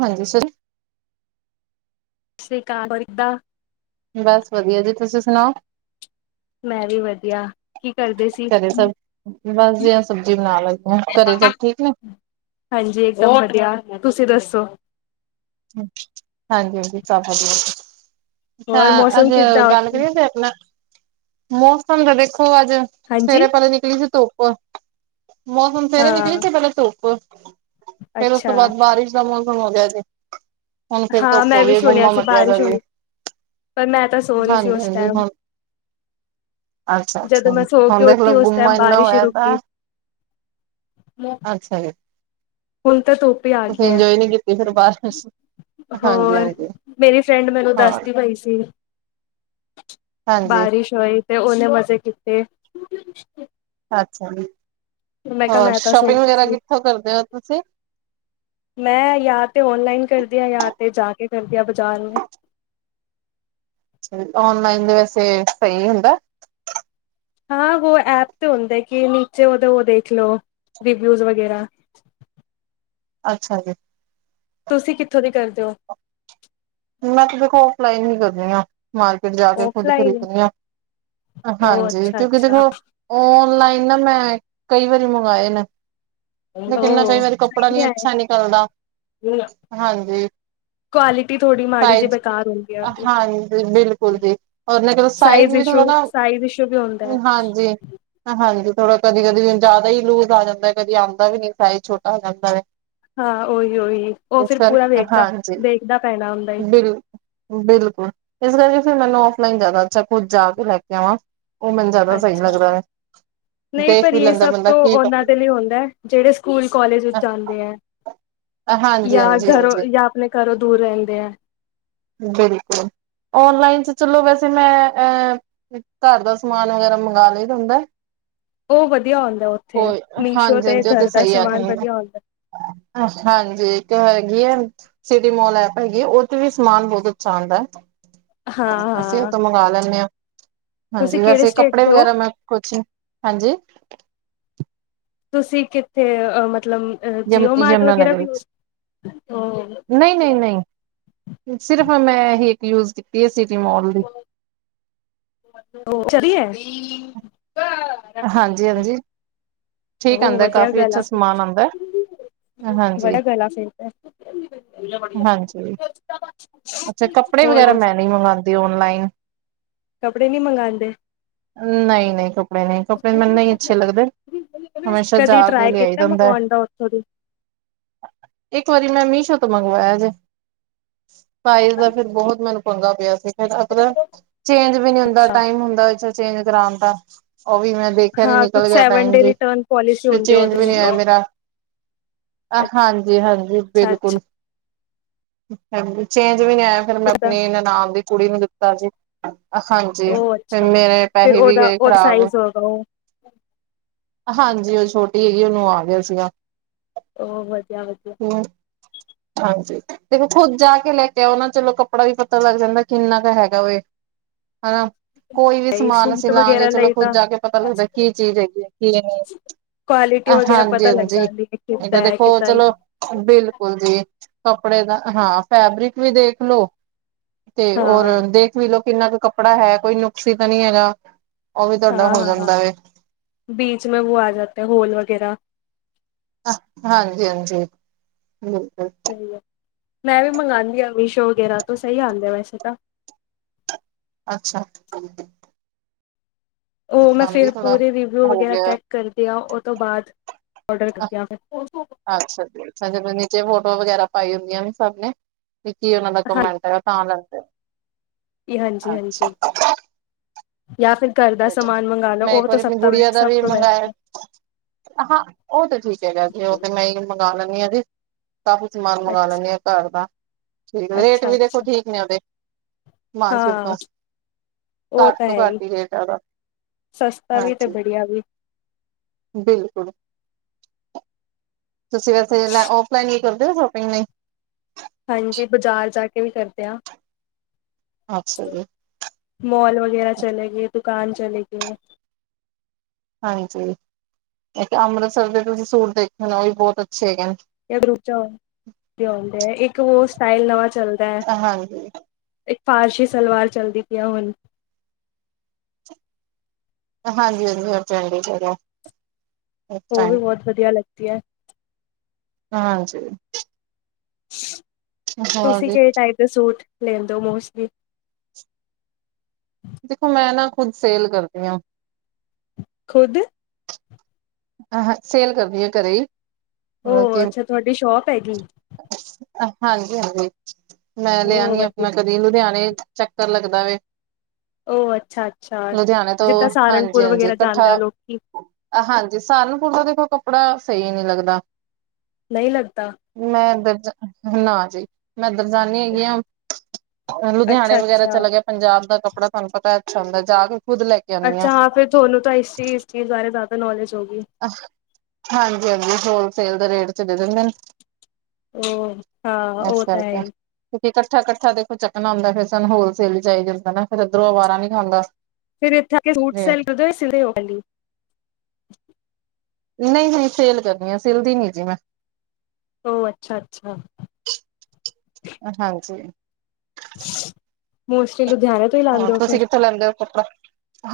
ਹਾਂਜੀ ਸਈ ਸ੍ਰੀਕਾਲ। ਹੋਰ ਕਿਦਾ? ਬਸ ਵਧੀਆ ਜੀ, ਤੁਸੀਂ ਸੁਣਾਓ? [inaudible] [inaudible] ਮੈਂ ਵੀ ਵਧੀਆ, ਕੀ ਕਰਦੇ ਸੀ? ਘਰੇ ਸਭ ਬਸ ਜੀ ਸਬਜ਼ੀ ਬਣਾ ਲੱਗੀ ਆ ਘਰੇ ਸਭ ਠੀਕ ਨੇ ਹਾਂਜੀ, ਇੱਕਦਮ ਵਧੀਆ, ਤੁਸੀਂ ਦੱਸੋ? ਹਾਂਜੀ-ਹਾਂਜੀ ਸਭ ਵਧੀਆ। ਅੱਛਾ, ਹੋਰ ਮੌਸਮ ਅੱਜ ਕਿੱਦਾਂ ਗੱਲ ਉੱਥੇ ਕਰੀਏ ਫੇਰ ਆਪਣਾ ਮੌਸਮ ਤੇ ਦੇਖੋ ਅੱਜ ਹਾਂਜੀ ਸਵੇਰੇ ਪਹਿਲੇ ਨਿਕਲੀ ਸੀ ਧੁੱਪ। ਮੌਸਮ, ਸਵੇਰੇ ਨਿਕਲੀ ਹਾਂ ਸੀ ਪਹਿਲੇ ਧੁੱਪ, ਫੇਰ ਉਸ ਤੋਂ ਅੱਛਾ ਬਾਅਦ ਬਾਰਿਸ਼ [unintelligible] [inaudible] ਹੁਣ ਫਿਰ ਹਾਂ ਧੁੱਪ ਮੈਂ ਹੋਗੀ ਵੀ ਏ, ਸੁਣਿਆ ਗੁੰਮਾ ਸੀ ਲਗਿਆ ਦਾ ਬਾਰਿਸ਼ ਵੇ। ਹੋਣੀ ਪਰ ਮੈਂ ਤਾਂ ਸੋ ਰਹੀ ਸੀ ਉਸ ਹਾਂਜੀ-ਹਾਂਜੀ ਹੂ ਟਾਈਮ ਹੁਣ ਅੱਛਾ ਜਦੋਂ ਅੱਛਾ ਜੀ, ਮੈਂ ਸੋ ਹੁਣ ਕੇ ਉੱਠੀ ਦੇਖਲੋ ਉਸ ਗੁੰਮਾ ਟਾਈਮ ਇੰਨਾ ਬਾਰਿਸ਼ ਹੋਇਆ ਤਾਂ ਰੁੱਕੀ, ਮ ਅੱਛਾ ਹੈ। ਹੁਣ ਤਾਂ ਤੂੰ ਤੁਸੀ ਇੰਜੋਏ ਨੀ ਕੀਤੀ ਫੇਰ ਬਾਹਰ ਹੋਰ ਮੇਰੀ ਫਰੈਂਡ ਮੈਨੂੰ ਹਾਂ ਦੱਸਦੀ ਪਈ ਸੀ। ਹਾਂਜੀ ਬਾਰਿਸ਼ ਹੋਈ ਤੇ ਉਹ ਓਹਨੇ ਮਜ਼ੇ ਕੀਤੇ। ਅੱਛਾ! ਜੀ ਮੈਂ ਕਿਹਾ ਹੋਰ ਮੈਂ ਤਾਂ ਸੋ ਸ਼ੋਪਿੰਗ ਰਹੀ ਵਗੈਰਾ ਸੀ ਕਿੱਥੋਂ ਕਰਦੇ ਹੋ ਤੁਸੀਂ ਮੈਂ ਯਾ ਤੇ ਔਨਲਾਈਨ ਕਰਦੀ ਆ ਜਾਂ ਤੇ ਜਾ ਕੇ ਕਰਦੀ ਆ ਬਾਜ਼ਾਰ ਨੂੰ ਔਨਲਾਈਨ ਦੇ ਵੈਸੇ ਸਹੀ ਹੁੰਦਾ। ਹਾਂ ਉਹੋ ਐਪ ਤੇ ਹੁੰਦੇ ਕਿ ਨੀਚੇ ਉਹਦੇ ਉਹ ਦੇਖ ਲਓ ਰਿਵਿਊਜ਼ ਵਗੈਰਾ ਅੱਛਾ ਜੀ। ਤੁਸੀਂ ਕਿੱਥੋਂ ਦੀ ਕਰਦੇ ਹੋ। ਮੈਂ ਤੇ ਦੇਖੋ ਓਫਲਾਈਨ ਹੀ ਕਰ ਦੀ ਹਾਂ। ਮਾਰਕੀਟ ਜਾ ਕੇ, ਖੁਦ ਔਫਲਾਈਨ ਖ਼ਰੀਦਣੀ ਆ। ਉਹ ਹਾਂਜੀ ਅੱਛਾ ਕਿਉਂਕਿ ਅੱਛਾ ਦੇਖੋ? ਔਨਲਾਈਨ ਨਾ ਮੈਂ ਕਈ ਵਾਰੀ ਮੰਗਵਾਏ ਨੇ। ਤੇ ਕਿੰਨਾ ਕਈ ਉਹ ਵਾਰੀ ਕੱਪੜਾ ਸਹੀ ਨੀ ਅੱਛਾ ਨਿਕਲਦਾ ਹੈ ਹਾਂਜੀ ਕੁਆਲਿਟੀ ਥੋੜੀ ਮਾੜੀ ਜਿਹੀ ਸਾਈਜ਼ ਬੇਕਾਰ ਹੁੰਦੀ ਆ ਹਾਂਜੀ ਬਿਲਕੁਲ ਜੀ, ਔਰ ਨਾ ਸਾਈਜ਼ ਵੀ ਇਸ਼ੂ ਥੋੜਾ ਨਾ ਸਾਈਜ਼ ਇਸ਼ੂ ਵੀ ਹੁੰਦਾ ਹੈ। ਹਾਂਜੀ ਹਾਂਜੀ ਥੋੜਾ ਕਦੀ -ਕਦੀ ਜਿਆਦਾ ਹੀ ਲੂਜ ਆ ਜਾਂਦਾ ਕਦੀ ਆਉਂਦਾ ਵੀ ਨੀ ਸਾਈਜ਼ ਛੋਟਾ ਆ ਜਾਂਦਾ ਹੈ। ਹਾਂ ਉਹੀ- ਉਹੀ ਉਹ ਫਿਰ ਪੂਰਾ ਕਰਕੇ ਹਾਂਜੀ ਵੇਖਦਾ-ਵੇਖਦਾ ਪੈਣਾ ਹੁੰਦਾ ਈ ਬਿਲ ਬਿਲਕੁਲ ਇਸ ਕਰਕੇ ਫਿਰ ਮੈਨੂੰ ਓਫਲਾਈਨ ਜ਼ਿਆਦਾ ਅੱਛਾ ਖੁਦ ਜਾ ਕੇ ਲੈ ਕੇ ਆਵਾਂ ਉਹ ਮੈਨੂੰ ਜ਼ਿਆਦਾ ਸਹੀ ਅੱਛਾ ਲੱਗਦਾ ਹੈ। ਨਹੀਂ ਦੇਖ ਪਰ ਵੀ ਇਹ ਲੈਂਦਾ ਸਭ ਬੰਦਾ ਤੋਂ ਕੀ ਉਹਨਾਂ ਕੱਪੜੇ, ਦੇ ਲਈ ਹੁੰਦਾ। ਜਿਹੜੇ ਸਕੂਲ ਕਾਲਜ ਵਿੱਚ ਜਾਂਦੇ ਹੈ। ਹਾਂਜੀ ਜਾਂ ਹਾਂਜੀ ਘਰੋਂ ਹਾਂਜੀ ਜਾਂ ਆਪਣੇ ਘਰੋਂ ਦੂਰ ਰਹਿੰਦੇ ਹੈ। ਬਿਲਕੁਲ ਔਨਲਾਈਨ ਤ ਚਲੋ ਵੈਸੇ ਮੈਂ ਅਹ ਘਰ ਦਾ ਸਮਾਨ ਵਗੈਰਾ ਮੰਗਵਾ ਲਈਏ ਦਾ ਹੁੰਦਾ। ਉਹ ਵਧੀਆ ਹੁੰਦਾ ਉੱਥੇ ਕੋਈ ਮੀਸ਼ੋ ਹਾਂਜੀ ਤੇ ਹਾਂਜੀ ਉਹ ਘਰ ਦਾ ਸਹੀ ਆ ਸਮਾਨ ਵਧੀਆ ਹੁੰਦਾ ਹਾਂਜੀ ਇੱਕ ਹੈਗੀ ਹੈ। ਸਿਟੀ ਮੋਲ ਐਪ ਹੈਗੀ ਉਥੇ ਵੀ ਸਮਾਨ ਬਹੁਤ ਅੱਛਾ ਆਉਂਦਾ ਹੈ। ਅਸੀਂ ਉਹ ਹਾਂ-ਹਾਂ ਤੋਂ ਮੰਗਵਾ ਲੈਂਦੇ ਹਾਂ ਤੁਸੀਂ ਹਾਂਜੀ ਕਿਹੜੇ ਵੈਸੇ ਸਟੇਟ ਕੱਪੜੇ ਦੇ ਹੋ? ਵਗੈਰਾ ਮੈਂ ਕੁਛ ਹਾਂਜੀ, ਤੁਸੀਂ ਕਿੱਥੇ ਮਤਲਬ ਯਮ ਜੀਓ ਮਾਰਟ ਯਮੁਨਾ ਵਗੈਰਾ ਨਗਰ ਵੀ, ਵਿੱਚ ਨਹੀਂ ਨਹੀਂ ਨਹੀਂ ਸਿਰਫ਼ ਮੈਂ ਹੀ ਇੱਕ ਯੂਜ ਕੀਤੀ ਹੈ ਸਿਟੀਮੋਲ ਦੀ, [unintelligible] ਚਲੀਏ ਹਾਂਜੀ- ਹਾਂਜੀ! ਠੀਕ ਉਹ ਆਉਂਦਾ ਵਧੀਆ ਕਾਫੀ ਗੱਲ ਅੱਛਾ ਆ ਫਿਰ ਸਮਾਨ ਆਉਂਦਾ। ਹਾਂਜੀ ਬੜਾ ਗਲਾ ਫੇਰ ਦਾ ਹਾਂਜੀ ਅੱਛਾ ਕੱਪੜੇ ਵਗੈਰਾ ਹੋਰ ਮੈਂ ਨਹੀਂ ਮੰਗਵਾਉਂਦੀ ਔਨਲਾਈਨ ਕੱਪੜੇ ਨੀ ਮੰਗਾਉਂਦੇ ਨਹੀਂ ਨਹੀਂ ਕੱਪੜੇ ਕੱਪੜੇ ਮੈਨੂੰ ਨਹੀ ਅੱਛੇ ਲੱਗਦੇ ਹਮੇਸ਼ਾ ਕਦੀ ਜਾ ਕੇ ਟਰਾਈ ਲਿਆਈ ਕੀਤਾ ਦਾ ਹੁੰਦਾ ਹੈ। ਮੰਗਵਾਉਣ ਦਾ ਉੱਥੋਂ ਦੀ ਇੱਕ ਵਾਰੀ ਮੈਂ ਮੀਸ਼ੋ ਤੋਂ ਮੰਗਵਾਇਆ ਜੇ ਸਾਈਜ਼ ਦਾ ਬਹੁਤ ਮੈਨੂੰ ਪੰਗਾ ਪਿਆ ਸੀ ਫੇਰ ਆਪ ਚੇਂਜ ਵੀ ਨਹੀ ਹੁੰਦਾ ਟਾਈਮ ਹੁੰਦਾ ਚੇਂਜ ਕਰਾਉਣ ਦਾ ਉਹ ਵੀ ਮੈਂ ਦੇਖਿਆ ਨੀ ਹਾਂ ਕੁਛ ਨਿਕਲ ਗਿਆ ਸੈਵਨ ਟਾਈਮ ਡੇ ਜੀ ਰਿਟਰਨ ਪੋਲਿਸੀ ਫੇਰ ਹੁੰਦੀ ਚੇਂਜ ਵੀ ਉਹਦੇ ਨੀ ਆਇਆ ਮੇਰਾ ਹਾਂਜੀ-ਹਾਂਜੀ ਅੱਛਾ-ਅੱਛਾ ਬਿਲਕੁਲ ਜੀ ਚੇਂਜ ਵੀ ਨੀ ਆਇਆ ਫਿਰ ਮੈਂ ਆਪਣੀ ਨਨਾਨ ਦੀ ਕੁੜੀ ਨੂੰ ਦਿੱਤਾ ਜੀ ਹਾਂਜੀ, ਉਹ ਅੱਛਾ ਮੇਰੇ ਫਿਰ ਪੈਸੇ ਵੀ ਉਹਦਾ ਗਏ ਖ਼ਰਾਬ [unintelligible] ਹਾਂਜੀ ਉਹ ਛੋਟੀ ਸੀਗੀ ਉਹਨੂੰ ਆ ਗਿਆ ਸੀਗਾ। ਉਹ ਵਧੀਆ ਵਧੀਆ, ਹਾਂਜੀ, ਦੇਖੋ ਖੁੱਦ ਜਾ ਕੇ ਲੈ ਕੇ ਆਓ ਨਾ ਚਲੋ ਕੱਪੜਾ ਵੀ ਪਤਾ ਲੱਗ ਜਾਂਦਾ ਕਿੰਨਾ ਕੁ ਹੈਗਾ ਐ, ਹਨਾ ਕੋਈ ਵੀ ਸਮਾਲ ਅਸੀਂ ਸੂਟ ਲਾਗੇ ਵਗੈਰਾ ਚਲੋ। ਲਈ ਖੁਦ ਤਾਂ ਜਾ ਕੇ ਪਤਾ ਲੱਗਦਾ, ਕੀ ਚੀਜ਼ ਹੈਗੀ ਐ ਕੀ ਨਹੀਂ। ਹਾਂਜੀ-ਹਾਂਜੀ, ਇਹ ਤਾਂ ਦੇਖੋ ਚਲੋ ਬਿਲਕੁਲ ਜੀ, ਕੱਪੜੇ ਦਾ ਹਾਂ ਫੈਬਰਿਕ ਵੀ ਦੇਖਲੋ। ਤੇ ਹੋਰ ਦੇਖ ਵੀ ਲਓ ਕਿੰਨਾ ਕੁ ਕੱਪੜਾ ਹੈ, ਕੋਈ ਨੁਕਸੀ ਤਾਂ ਨਹੀਂ ਹੈਗਾ। ਉਹ ਵੀ ਤੁਹਾਡਾ ਹੋ ਹਾਂ-ਹਾਂ, ਜਾਂਦਾ ਵੇ ਬੀਚ ਮੇ ਵੋ ਆ ਜਾਤੇ ਹੋਲ ਵਗੈਰਾ ਹਾਂਜੀ-ਹਾਂਜੀ, ਬਿਲਕੁਲ। ਸਹੀ ਐ, ਮੈਂ ਵੀ ਮੰਗਾਂਦੀ ਆਂ ਮੀਸ਼ੋ ਵਗੈਰਾ ਤੋਂ, ਸਹੀ ਆਂਦਾ ਵੈਸੇ ਤਾਂ। ਅੱਛਾ। ਉਹ ਮੈਂ ਮੰਗਾਉਂਦੀ ਫਿਰ ਥੋੜਾ ਪੂਰੇ ਰਿਵਿਊ ਹੋ ਵਗੈਰਾ ਗਿਆ ਚੈੱਕ ਕਰਦਿਆਂ, ਉਹ ਤੋਂ ਬਾਅਦ ਔਡਰ ਕਰਦਿਆਂ ਫਿਰ। ਅੱਛਾ ਜੀ ਅੱਛਾ, ਜਿਵੇਂ ਨੀਚੇ ਫੋਟੋਆਂ ਵਗੈਰਾ ਪਾਈ ਹੁੰਦੀਆਂ ਸਭ ਨੇ ਤੇ ਕੀ ਉਹਨਾਂ ਦਾ ਕਮੈਂਟ ਹੈਗਾ ਤਾਂ ਲੱਗਦਾ, ਹਾਂਜੀ ਹਾਂਜੀ ਹਾਂਜੀ ਅੱਛਾ। ਜਾਂ ਫਿਰ ਕੱਲ ਮੈਂ ਇੱਕ ਵਾਰੀ ਆਪਣੀ ਗੁੜੀਆਂ ਦਾ ਵੀ ਤੋਂ ਮੰਗਾਇਆ। ਬੈਸਟ ਹੈ ਹਾਂ ਉਹ ਤੇ ਠੀਕ ਹੈਗਾ ਜੀ, ਉਹ ਫੇਰ ਮੈਂ ਹੀ ਮੰਗਾ ਲੈਂਦੀ ਆਂ ਜੀ। ਕਾਫੀ ਸਮਾਨ ਅੱਛਾ ਮੰਗਾ ਲੈਂਨੀ ਆ ਘਰ ਦਾ, ਠੀਕ ਰੇਟ ਅੱਛਾ ਵੀ ਦੇਖੋ ਅੱਛਾ ਠੀਕ ਨੇ ਉਹਦੇ। ਮਾਰਕੀਟ ਤੋਂ ਹਾਂ, ਉਹ ਘੱਟ ਤਾਂ ਤੋਂ ਹੈ ਈ। ਘੱਟ ਹੀ ਰੇਟ ਆ ਉਹਦਾ ਸਸਤਾ ਵੀ ਤੇ ਹਾਂਜੀ ਬੜੀਆ ਵੀ। ਬਿਲਕੁਲ, ਤੁਸੀਂ ਵੈਸੇ ਲ ਔਫਲਾਈਨ ਵੀ ਕਰਦੇ ਹੋ ਸ਼ੋਪਿੰਗ ਨਈ। ਹਾਂਜੀ, ਬਜ਼ਾਰ ਜਾ ਕੇ ਵੀ ਕਰਦੇ ਆਂ। ਅੱਛਾ ਜੀ। ਮੋਲ ਵਗੈਰਾ ਚਲੇ ਗਏ, ਦੁਕਾਨ ਚਲੇ ਗਏ। ਹਾਂਜੀ, ਇੱਕ ਅੰਮ੍ਰਿਤਸਰ ਦੇ ਤੁਸੀਂ ਸੂਟ ਦੇਖੇ ਹੋਣੇ, ਉਹ ਵੀ ਬਹੁਤ ਅੱਛੇ ਹੈਗੇ ਨੇ। ਗਰੁਪ ਚ ਆਉਂਦੇ ਐ, ਇੱਕ ਹੋਰ ਸਟਾਈਲ ਨਵਾਂ ਚਲ ਹਾਂਜੀ। ਇੱਕ ਫ਼ਾਰਸ਼ੀ ਸਲਵਾਰ ਚੱਲਦੀ ਪਈ ਐ ਹੁਣ। ਹਾਂਜੀ-ਹਾਂਜੀ, ਹੋਰ ਚੰਡੀਗੜ੍ਹੋਂ। ਉਹ ਵੀ ਬਹੁਤ ਵਧੀਆ ਲੱਗਦੀ ਐ। ਹਾਂਜੀ ਹੋਰ ਤੁਸੀਂ ਜੀ। ਕਿਹੜੇ ਟਾਈਪ ਦੇ ਸੂਟ ਲੈਂਦੇ ਹੋ ਮੋਸਟਲੀ। ਦੇਖੋ ਮੈਂ ਨਾ ਖੁੱਦ ਸੇਲ ਕਰਦੀ ਆਂ। ਖੁਦ ਆਹਾ ਸੇਲ ਕਰਦੀ ਆਂ ਘਰੇ ਈ। ਉਹ ਅੱਛਾ ਤੁਹਾਡੀ ਸ਼ੋਪ ਐ ਗੀ। ਹਾਂਜੀ-ਹਾਂਜੀ, ਮੈਂ ਲਿਆ ਉਹ ਨੀ ਆ ਆਪਣਾ ਵਧੀਆ ਕ ਦੀ ਲੁਧਿਆਣੇ ਚੱਕਰ ਲੱਗਦਾ ਵੇ। ਉਹ ਅੱਛਾ ਅੱਛਾ ਲੁਧਿਆਣੇ ਤੋਂ ਜਿੱਦਾਂ ਸਹਾਰਨਪੁਰ ਹਾਂਜੀ-ਹਾਂਜੀ ਵਗੈਰਾ ਕੱਠਾ ਜਾਂਦੇ ਆ ਲੋਕੀ ਹਾਂਜੀ, ਸਹਾਰਨਪੁਰ ਦਾ ਦੇਖੋ ਕੱਪੜਾ ਸਈ ਨੀ ਲੱਗਦਾ। ਨਈ ਲੱਗਦਾ। ਮੈਂ ਏਧਰ ਨਾ ਜੀ, ਮੈਂ ਏਧਰ ਜਾਂਦੀ ਹੈਗੀ ਆਂ। ਲੁਧਿਆਣੇ ਅੱਛਾ ਵਗੈਰਾ ਅੱਛਾ ਚਲਾ ਗਿਆ ਪੰਜਾਬ ਦਾ ਕੱਪੜਾ ਤੁਹਾਨੂੰ ਪਤਾ ਅੱਛਾ ਹੁੰਦਾ, ਜਾ ਕੇ ਖੁਦ ਲੈ ਕੇ ਅੱਛਾ, ਹਾਂ ਫਿਰ ਥੋਨੂੰ ਤਾਂ ਇਸ ਚੀ ਇਸ ਚੀਜ਼ ਬਾਰੇ ਜ਼ਿਆਦਾ ਨੌਲੇਜ ਹੋਗੀ। ਹਾਂਜੀ-ਹਾਂਜੀ, ਹੋਲਸੇਲ ਦੇ ਰੇਟ ਚ ਦੇ ਦਿੰਦੇ ਨੇ। ਉਹ ਹਾਂ ਇਸ ਉਹ ਤਾਂ ਹੈ ਕਰਕੇ ਹੀ ਕਿਉਂਕਿ ਕੱਠਾ-ਕੱਠਾ ਦੇਖੋ ਚੱਕਣਾ ਹੁੰਦਾ, ਫਿਰ ਸਾਨੂੰ ਹੋਲ ਸੇਲ ਵਿਚ ਆਈ ਜਾਂਦਾ ਨਾ। ਫਿਰ ਇੱਧਰੋਂ ਅਵਾਰਾ ਨੀ ਖਾਂਦਾ ਫੇਰ ਏਥੇ ਆ ਕੇ ਸੂਟ ਸੈਲ ਰੇਟ ਕਰਦੇ ਓ ਯਾ ਸਿਲਦੇ ਓ ਪੈਲੀ। [unintelligible] ਨਹੀਂ ਹੁਣ ਸੇਲ ਕਰਨੀ ਆ ਸਿਲਦੀ ਨੀ ਜੀ ਮੈਂ। ਉਹ ਅੱਛਾ-ਅੱਛਾ ਹਾਂਜੀ ਮੋਸਟਲੀ ਲੁਧਿਆਣੇ ਤੋਂ ਹੀ ਹਾਂ ਲਾਉਂਦੇ ਹੋ ਤੁਸੀਂ ਫਿਰ ਕਿੱਥੋਂ ਲੈਂਦੇ ਹੋ ਕੱਪੜਾ,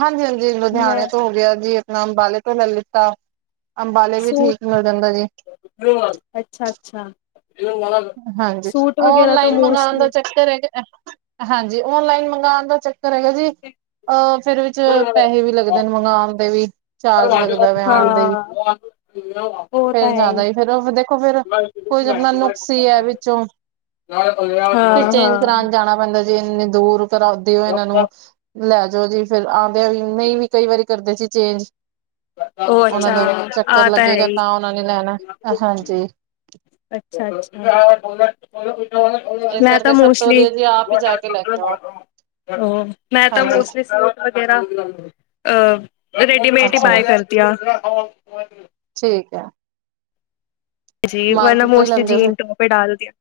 ਹਾਂਜੀ-ਹਾਂਜੀ ਮੈਂ ਲੁਧਿਆਣੇ ਤੋਂ ਹੋ ਗਿਆ ਜੀ, ਆਪਣਾ ਅੰਬਾਲੇ ਤੋਂ ਲੈ ਲਿੱਤਾ, ਅੰਬਾਲੇ ਵੀ ਸੂਟ ਠੀਕ ਮਿਲ ਜਾਂਦਾ ਜੀ। ਅੱਛਾ -ਅੱਛਾ ਹਾਂਜੀ ਸੂਟ ਵਗੈਰਾ ਤਾਂ ਓਨਲਾਈਨ ਮੰਗਾਉਣ ਦਾ ਮੋਸਟਲੀ ਚੱਕਰ ਹੈਗਾ, ਹਾਂਜੀ ਓਨਲਾਈਨ ਮੰਗਾਉਣ ਦਾ ਚੱਕਰ ਹੈਗਾ ਜੀ ਅਹ ਫਿਰ ਵਿਚ ਪੈਸੇ ਵੀ ਲੱਗਦੇ ਨੇ ਮੰਗਵਾਉਣ ਦੇ ਵੀ, ਚਾਰਜ ਲੱਗਦਾ ਵ ਆਉਣ ਦੇ ਵੀ ਹਾਂ ਉਹ ਫੇਰ ਤਾਂ ਹੈ ਜ਼ਿਆਦਾ ਹੀ ਫੇਰ, ਉਹ ਦੇਖੋ ਫਿਰ ਕੋਈ ਆਪਣਾ ਨੁਕਸ ਵਿੱਚੋਂ, ਹਾਂ ਫਿਰ ਚੇਂਜ ਹਾਂ ਕਰਾੳਣ ਜਾਣਾ ਪੈਂਦਾ ਜੇ ਇੰਨੀ ਦੂਰ ਕਰਾਉਂਦੇ ਹੋ ਇਹਨਾਂ ਨੂੰ ਲੈ ਜਾਓ ਜੀ, ਫੇਿਰ ਆਉਂਦੇਿਆਂ ਵੀ ਨਹੀਂ ਵੀ ਕਈ ਵਾਰੀ ਕਰਦੇ ਜੀ ਚੇਂਜ ਉਹ ਉਹਨਾਂ ਅੱਛਾ ਦਾ ਚੱਕਰ ਆਹ ਹੈ ਲੱਗੇਗਾ ਹੀ ਤਾਂ ਉਹਨਾ ਨੇ ਲੈਨਾ ਹਾਂਜੀ ਅੱਛਾ -ਅੱਛਾ ਇਸ ਮੈਂ ਤਾਂ ਕਰਕੇ ਸਭ ਤੋਂ ਮੋਸਟਲੀ, ਵਧੀਆ ਜੀ ਆਪ ਹੀ ਜਾ ਕੇ ਲੈ ਕੇ ਆਓ ਮੈਂ ਤਾਂ ਹਾਂਜੀ ਮੋਸਟਲੀ ਵਗੈਰਾ ਅ ਰੇਡੀਮੇਡ ਹੀ ਅੱਛਾ ਜੀ ਬਾਏ ਕਰਦੀ ਆਂ ਠੀਕ ਹੈ ਜੀ ਵ ਮਾਰਕੀਟ ਤੋਂ ਹੀ ਮੋਸਟਲੀ ਲੈਂਦੇ ਹੋ ਫਿਰ ਜੀਨ ਟੋਪ ਈ ਡਾਲ ਦੀਆ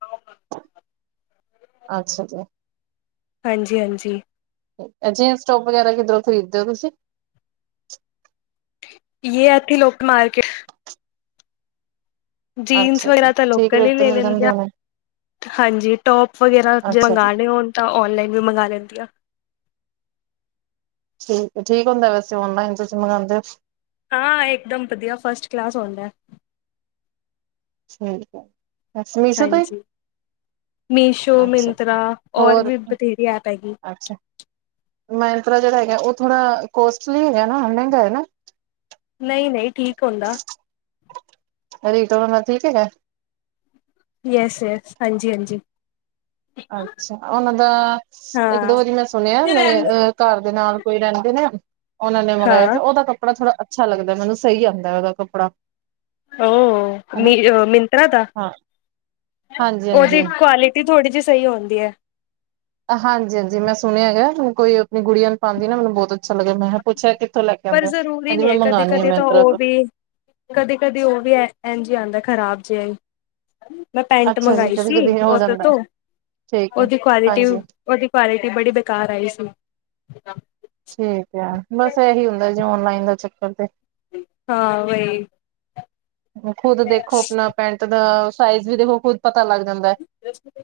ਅੱਛਾ ਜੀ ਹਾਂਜੀ- ਹਾਂਜੀ ਅ ਜਿਨਸ ਟੋਪ ਵਗੈਰਾ ਕਿੱਧਰੋਂ ਖਰੀਦਦੇ ਹੋ ਤੁਸੀਂ ਯ ਐਥੇ ਲੋਕਲ ਮਾਰਕਿਟ [inaudible] ਜੀਨਸ ਅੱਛਾ ਜੀ ਵਗੈਰਾ ਤਾਂ ਠੀਕ ਲੋਕਲ ਹੀ ਰੇਟ ਤੇ ਲੈ ਮਿਲ ਲੈਂਦੇ ਜਾਂਦੇ ਆ ਹੋਣੇ ਹਾਂਜੀ, ਟੋਪ ਵਗੈਰਾ ਜੇ ਅੱਛਾ ਜੀ ਮੰਗਵਾਉਣੇ ਹੋਣ ਤਾਂ ਓਨਲਾਈਨ ਵੀ ਮੰਗਵਾ ਲੈਂਦੀ ਆ ਠੀਕ ਠੀਕ ਹੁੰਦਾ ਵੈਸੇ ਔਨਲਾਈਨ, ਤੁਸੀਂ ਮੰਗਵਾਉਂਦੇ ਹੋ ਹਾਂ ਇੱਕਦਮ ਵਧੀਆ ਫਸਟ ਕਲਾਸ ਹੋੰਦਾ ਠੀਕ ਹੈ ਵੇਸੇ ਮਿਸੋ ਤੋਹੀ ਹਾਂਜੀ। ਮੀਸ਼ੋ, ਮਿੰਤਰਾ ਔਰ ਹੋਰ ਵੀ ਬਥੇਰੀ ਐਪ ਹੈਗੀ ਮੈਂਤਰਾ ਜਿਹੜਾ ਹੈਗਾ, ਉਹ ਥੋੜ੍ਹਾ ਕੋਸਟਲੀ ਹੈਗਾ ਨਾ ਮਹਿੰਗਾ ਹੈ ਨਾ ਨਹੀਂ ਨਹੀਂ, ਠੀਕ ਹੋਦਾਂ- [unintelligible] ਠੀਕ ਹੈਗੈ ਯੇਸ ਯੇਸ, ਹਾਂਜੀ ਹਾਂਜੀ ਅੱਛਾ, ਉਹਨਾਂ ਦਾ ਇੱਕ ਦੋ ਹਾਂ। ਵਾਰੀ ਮੈਂ ਸੁਨਿਆ ਮੇਰੇ ਅ ਘਰ ਦੇ ਨਾਲ ਕੋਈ ਰਹਿੰਦੇ ਨੇ ਉਹਨਾਂ ਨੇ ਮੰਗਵਾਆ, ਤੇ ਹਾਂ ਉਹਦਾ ਕੱਪੜਾ ਕੱਪੜਾ ਥੋੜ੍ਹਾ ਅਛਾ ਲੱਗਦਾ ਮੈਨ ਸਹੀ ਹੋਦਾੰ ੳਦਾ ਕੱਪੜਾ ਉਹ ਹਨਾ ਮਿਸ਼ੁ ਮਿੰਤਰਾ ਦਾ, ਹਾਂ ਹਾਂਜੀ ਹਾਂਜੀ ਉਹਦੀ ਕੁਆਲਟੀ ਥੋੜੀ ਜੇਹੀ ਸਹੀ ਹੁੰਦੀ ਹੈ ਹਾਂਜੀ-ਹਾਂਜੀ ਮੈਂ ਸੁਨੇਆ ਐਗੈ ਕੋਈ ਅਪਨੀ ਗੁੜੀਆਂ ਨੂੰ ਪਾਨਦੀ ਏ ਨਾ ਮੈਨੂੰ ਬੋਤ ਅੱਛਾ ਲੱਗੇਐ ਮੈਂਹੈ ਪੁੱਛਾ ਕਿੱਥੋਂ ਲੈ ਕੇ ਪਰ ਆਉਂਦਾ ਜ਼ਰੂਰੀ ਕਹਿੰਦੀ ਨਹੀ ਮੈਂ ਹੈ, ਕਦੇ- ਮੰਗਵਾਉਣੀ ਆ ਕਦੇ ਤਾਂ ਮਿੰਤਰਾ ਉਹ ਤੋਂ ਵੀ ਕਦੇ- ਕਦੇ ਉਹ ਵੀ ਇੰਜ ਆੰਦਾ ਹੈ ਖਰਾਬ ਜਿਹਾ ਮੈਂ ਪੈਂਟ ਅੱਛਾ ਜੀ ਮੰਗਵਾਈ ਕਦੀ ਸੀ ਕਦੀ ਹੋ ਓਦੋਂ ਜਾਂਦਾ ਤੋਂ, ਠੀਕ ਹੈ ਉਹਦੀ ਕੁਆਲਿਟੀ ਹਾਂਜੀ ਉਹਦੀ ਕੁਆਲਿਟੀ ਬੜੀ ਬੇਕਾਰ ਆਈ ਸੀ ਠੀਕ ਹੈ, ਬਸ ਇਹੀ ਹੁੰਦਾ ਜੇ ਓਨਲਾਈਨ ਦਾ ਚੱਕਰ ਤੇ ਹਾਂ ਵਹੀ ਉਹ ਖੁਦ ਦੇਖੋ ਆਪਣਾ, ਪੈਂਟ ਦਾ ਸਾਈਜ਼ ਵੀ ਦੇਖੋ ਖੁਦ ਪਤਾ ਲੱਗ ਜਾਂਦਾ ਹੈ,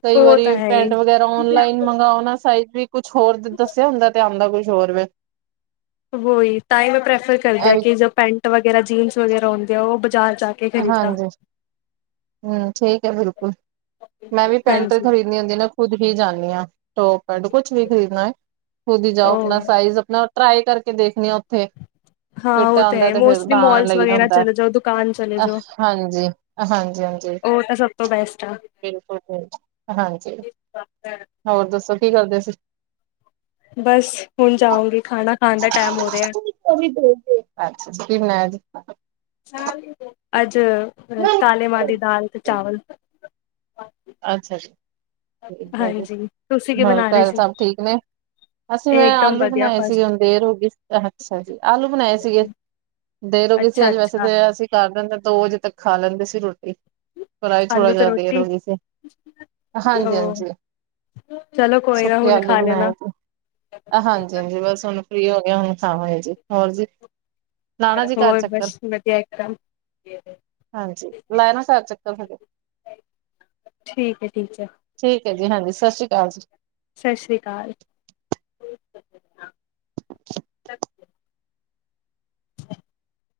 ਕਈ ਉਹ ਤਾਂ ਵਾਰੀ ਹੈ ਪੈਂਟ ਹੀ ਵਗੈਰਾ ਓਨਲਾਈਨ ਮੰਗਾਓ ਨਾ ਸਾਈਜ਼ ਵੀ ਕੁਛ ਹੋਰ ਦ ਦੱਸਿਆ ਹੁੰਦਾ ਤੇ, ਆਉਂਦਾ ਕੁਛ ਹੋਰ ਵੇ ਵੋਹੀ, ਤਾਂ ਹੀ ਮੈਂ ਪ੍ਰੈਫਰ ਕਰਦੀ ਇਹ ਹਾਂ ਵੀ ਕਿ ਜੋ ਪੈਂਟ ਵਗੈਰਾ ਜੀਨਸ ਵਗੈਰਾ ਹੁੰਦੀ ਆ ਉਹ ਬਾਜ਼ਾਰ ਜਾ ਕੇ ਖਰੀਦਾਂ ਹਾਂਜੀ, ਹਮ ਠੀਕ ਹੈ ਬਿਲਕੁਲ ਮੈਂ ਵੀ ਪੈਂਟ ਹਾਂਜੀ ਖਰੀਦਣੀ ਹੁੰਦੀ ਨਾ ਖੁਦ ਹੀ ਜਾਂਦੀ ਹਾਂ, ਟੋਪ ਕੁੱਛ ਵੀ ਖਰੀਦਣਾ ਹੈ ਖੁਦ ਜਾਓ ਉਹ ਆਪਣਾ ਸਾਈਜ਼ ਆਪਣਾ ਟਰਾਈ ਕਰਕੇ ਦੇਖਣੀ ਆ ਉੱਥੇ ਹਾਂ ਫਿੱਟ ਉਹ ਤੇ ਹੈ ਆਉਂਦਾ ਈ, ਫਿਰ ਮੋਸਟਲੀ ਤਾਂ ਮੋਲਸ ਲਈ ਦਾ ਵਗੈਰਾ ਹੁੰਦਾ ਚਲੇ ਜਾਓ ਦੁਕਾਨ 'ਚ- ਚਲੇ ਜੋ, ਹਾਂਜੀ ਹਾਂਜੀ ਹਾਂਜੀ ਉਹ ਤਾਂ ਸਭ ਤੋਂ ਬੈਸਟ ਆ ਬਿਲਕੁਲ ਜੀ, ਹਾਂਜੀ ਹੋਰ ਦੱਸੋ ਕੀ ਕਰਦੇ ਸੀ ਬਸ, ਹੁਣ ਜਾਉਂਗੀ ਖਾਣਾ ਖਾਣ ਦਾ ਟਾਈਮ ਹੋ ਰਿਹਾ [unintelligible] ਅੱਛਾ ਜੀ ਕਿ ਬਣਾਇਆ ਜੇ ਅੱਜ ਕਾਲੇ ਮਾਂ ਦੀ ਦਾਲ, ਤੇ ਚਾਵਲ ਅੱਛਾ ਜੀ ਠੀਕ ਹੈ ਜੀ, ਹਾਂਜੀ ਤੁਸੀਂ ਕੀ ਹੋਰ ਬਣਾ ਰਹੇ ਘਰ ਸੀ ਸਭ ਠੀਕ ਨੇ ਅਸੀਂ ਮੈਂ ਇਕਦਮ ਆਲੂ ਵਧੀਆ ਬਣਾਏ ਸੀਗੇ, ਫਸਟ ਹੁਨ ਦੇਰ ਹੋਗੀ ਸੀ, ਅੱਛਾ ਜੀ ਆਲੂ ਬਣਾਏ ਸੀਗੇ ਦੇਰ ਰੋਗੀ ਸੀ ਅੱਛਾ ਅੱਜ, ਵੈਸੇ ਤੇ ਅੱਛਾ ਅਸੀਂ ਘਾਰ ਦੇ ਅੰਦਰ, ਦੋ ਵਜੇ ਤੱਕ ਖਾ ਲੈਂਦੇ ਸੀ ਰੋਟੀ ਪਰ ਆਜ ਥੋੜਾ ਆਲੂ ਤੇ ਜਿਹਾ ਦੇਰ ਹੋ ਰੋਟੀ ਗਈ ਸੀ ਹਾਂਜੀ ਉਹ ਹਾਂਜੀ, ਚਲੋ ਕੋਈ ਨਾ ਸੁੱਕੇ ਹੁਣ ਆਲੂ ਖਾ ਬਣਾਏ ਲੈਣਾ ਸੀ ਹਾਂਜੀ ਹਾਂਜੀ ਬਸ ਹੁਣ ਫ੍ਰੀ ਹੋ ਗਏ ਆਂ, ਹੁਣ ਥਾਂਵਾਗੇ ਜੀ ਹੋਰ ਜੀ ਲਾਣਾ ਜੀ ਘਰ ਹੋਰ ਚੱਕਰ। ਬਸ ਵਧੀਆ ਇੱਕਦਮ ਹਾਂਜੀ, ਮੈਂ ਨਾ ਘਰ ਚੱਕਰ, ਸਾਡੇ ਠੀਕ ਹੈ ਠੀਕ ਹੈ ਠੀਕ ਹੈ ਜੀ, ਹਾਂਜੀ ਸਤਿ ਸ਼੍ਰੀ ਅਕਾਲ ਜੀ ਸਤਿ ਸ਼੍ਰੀ ਅਕਾਲ [inaudible]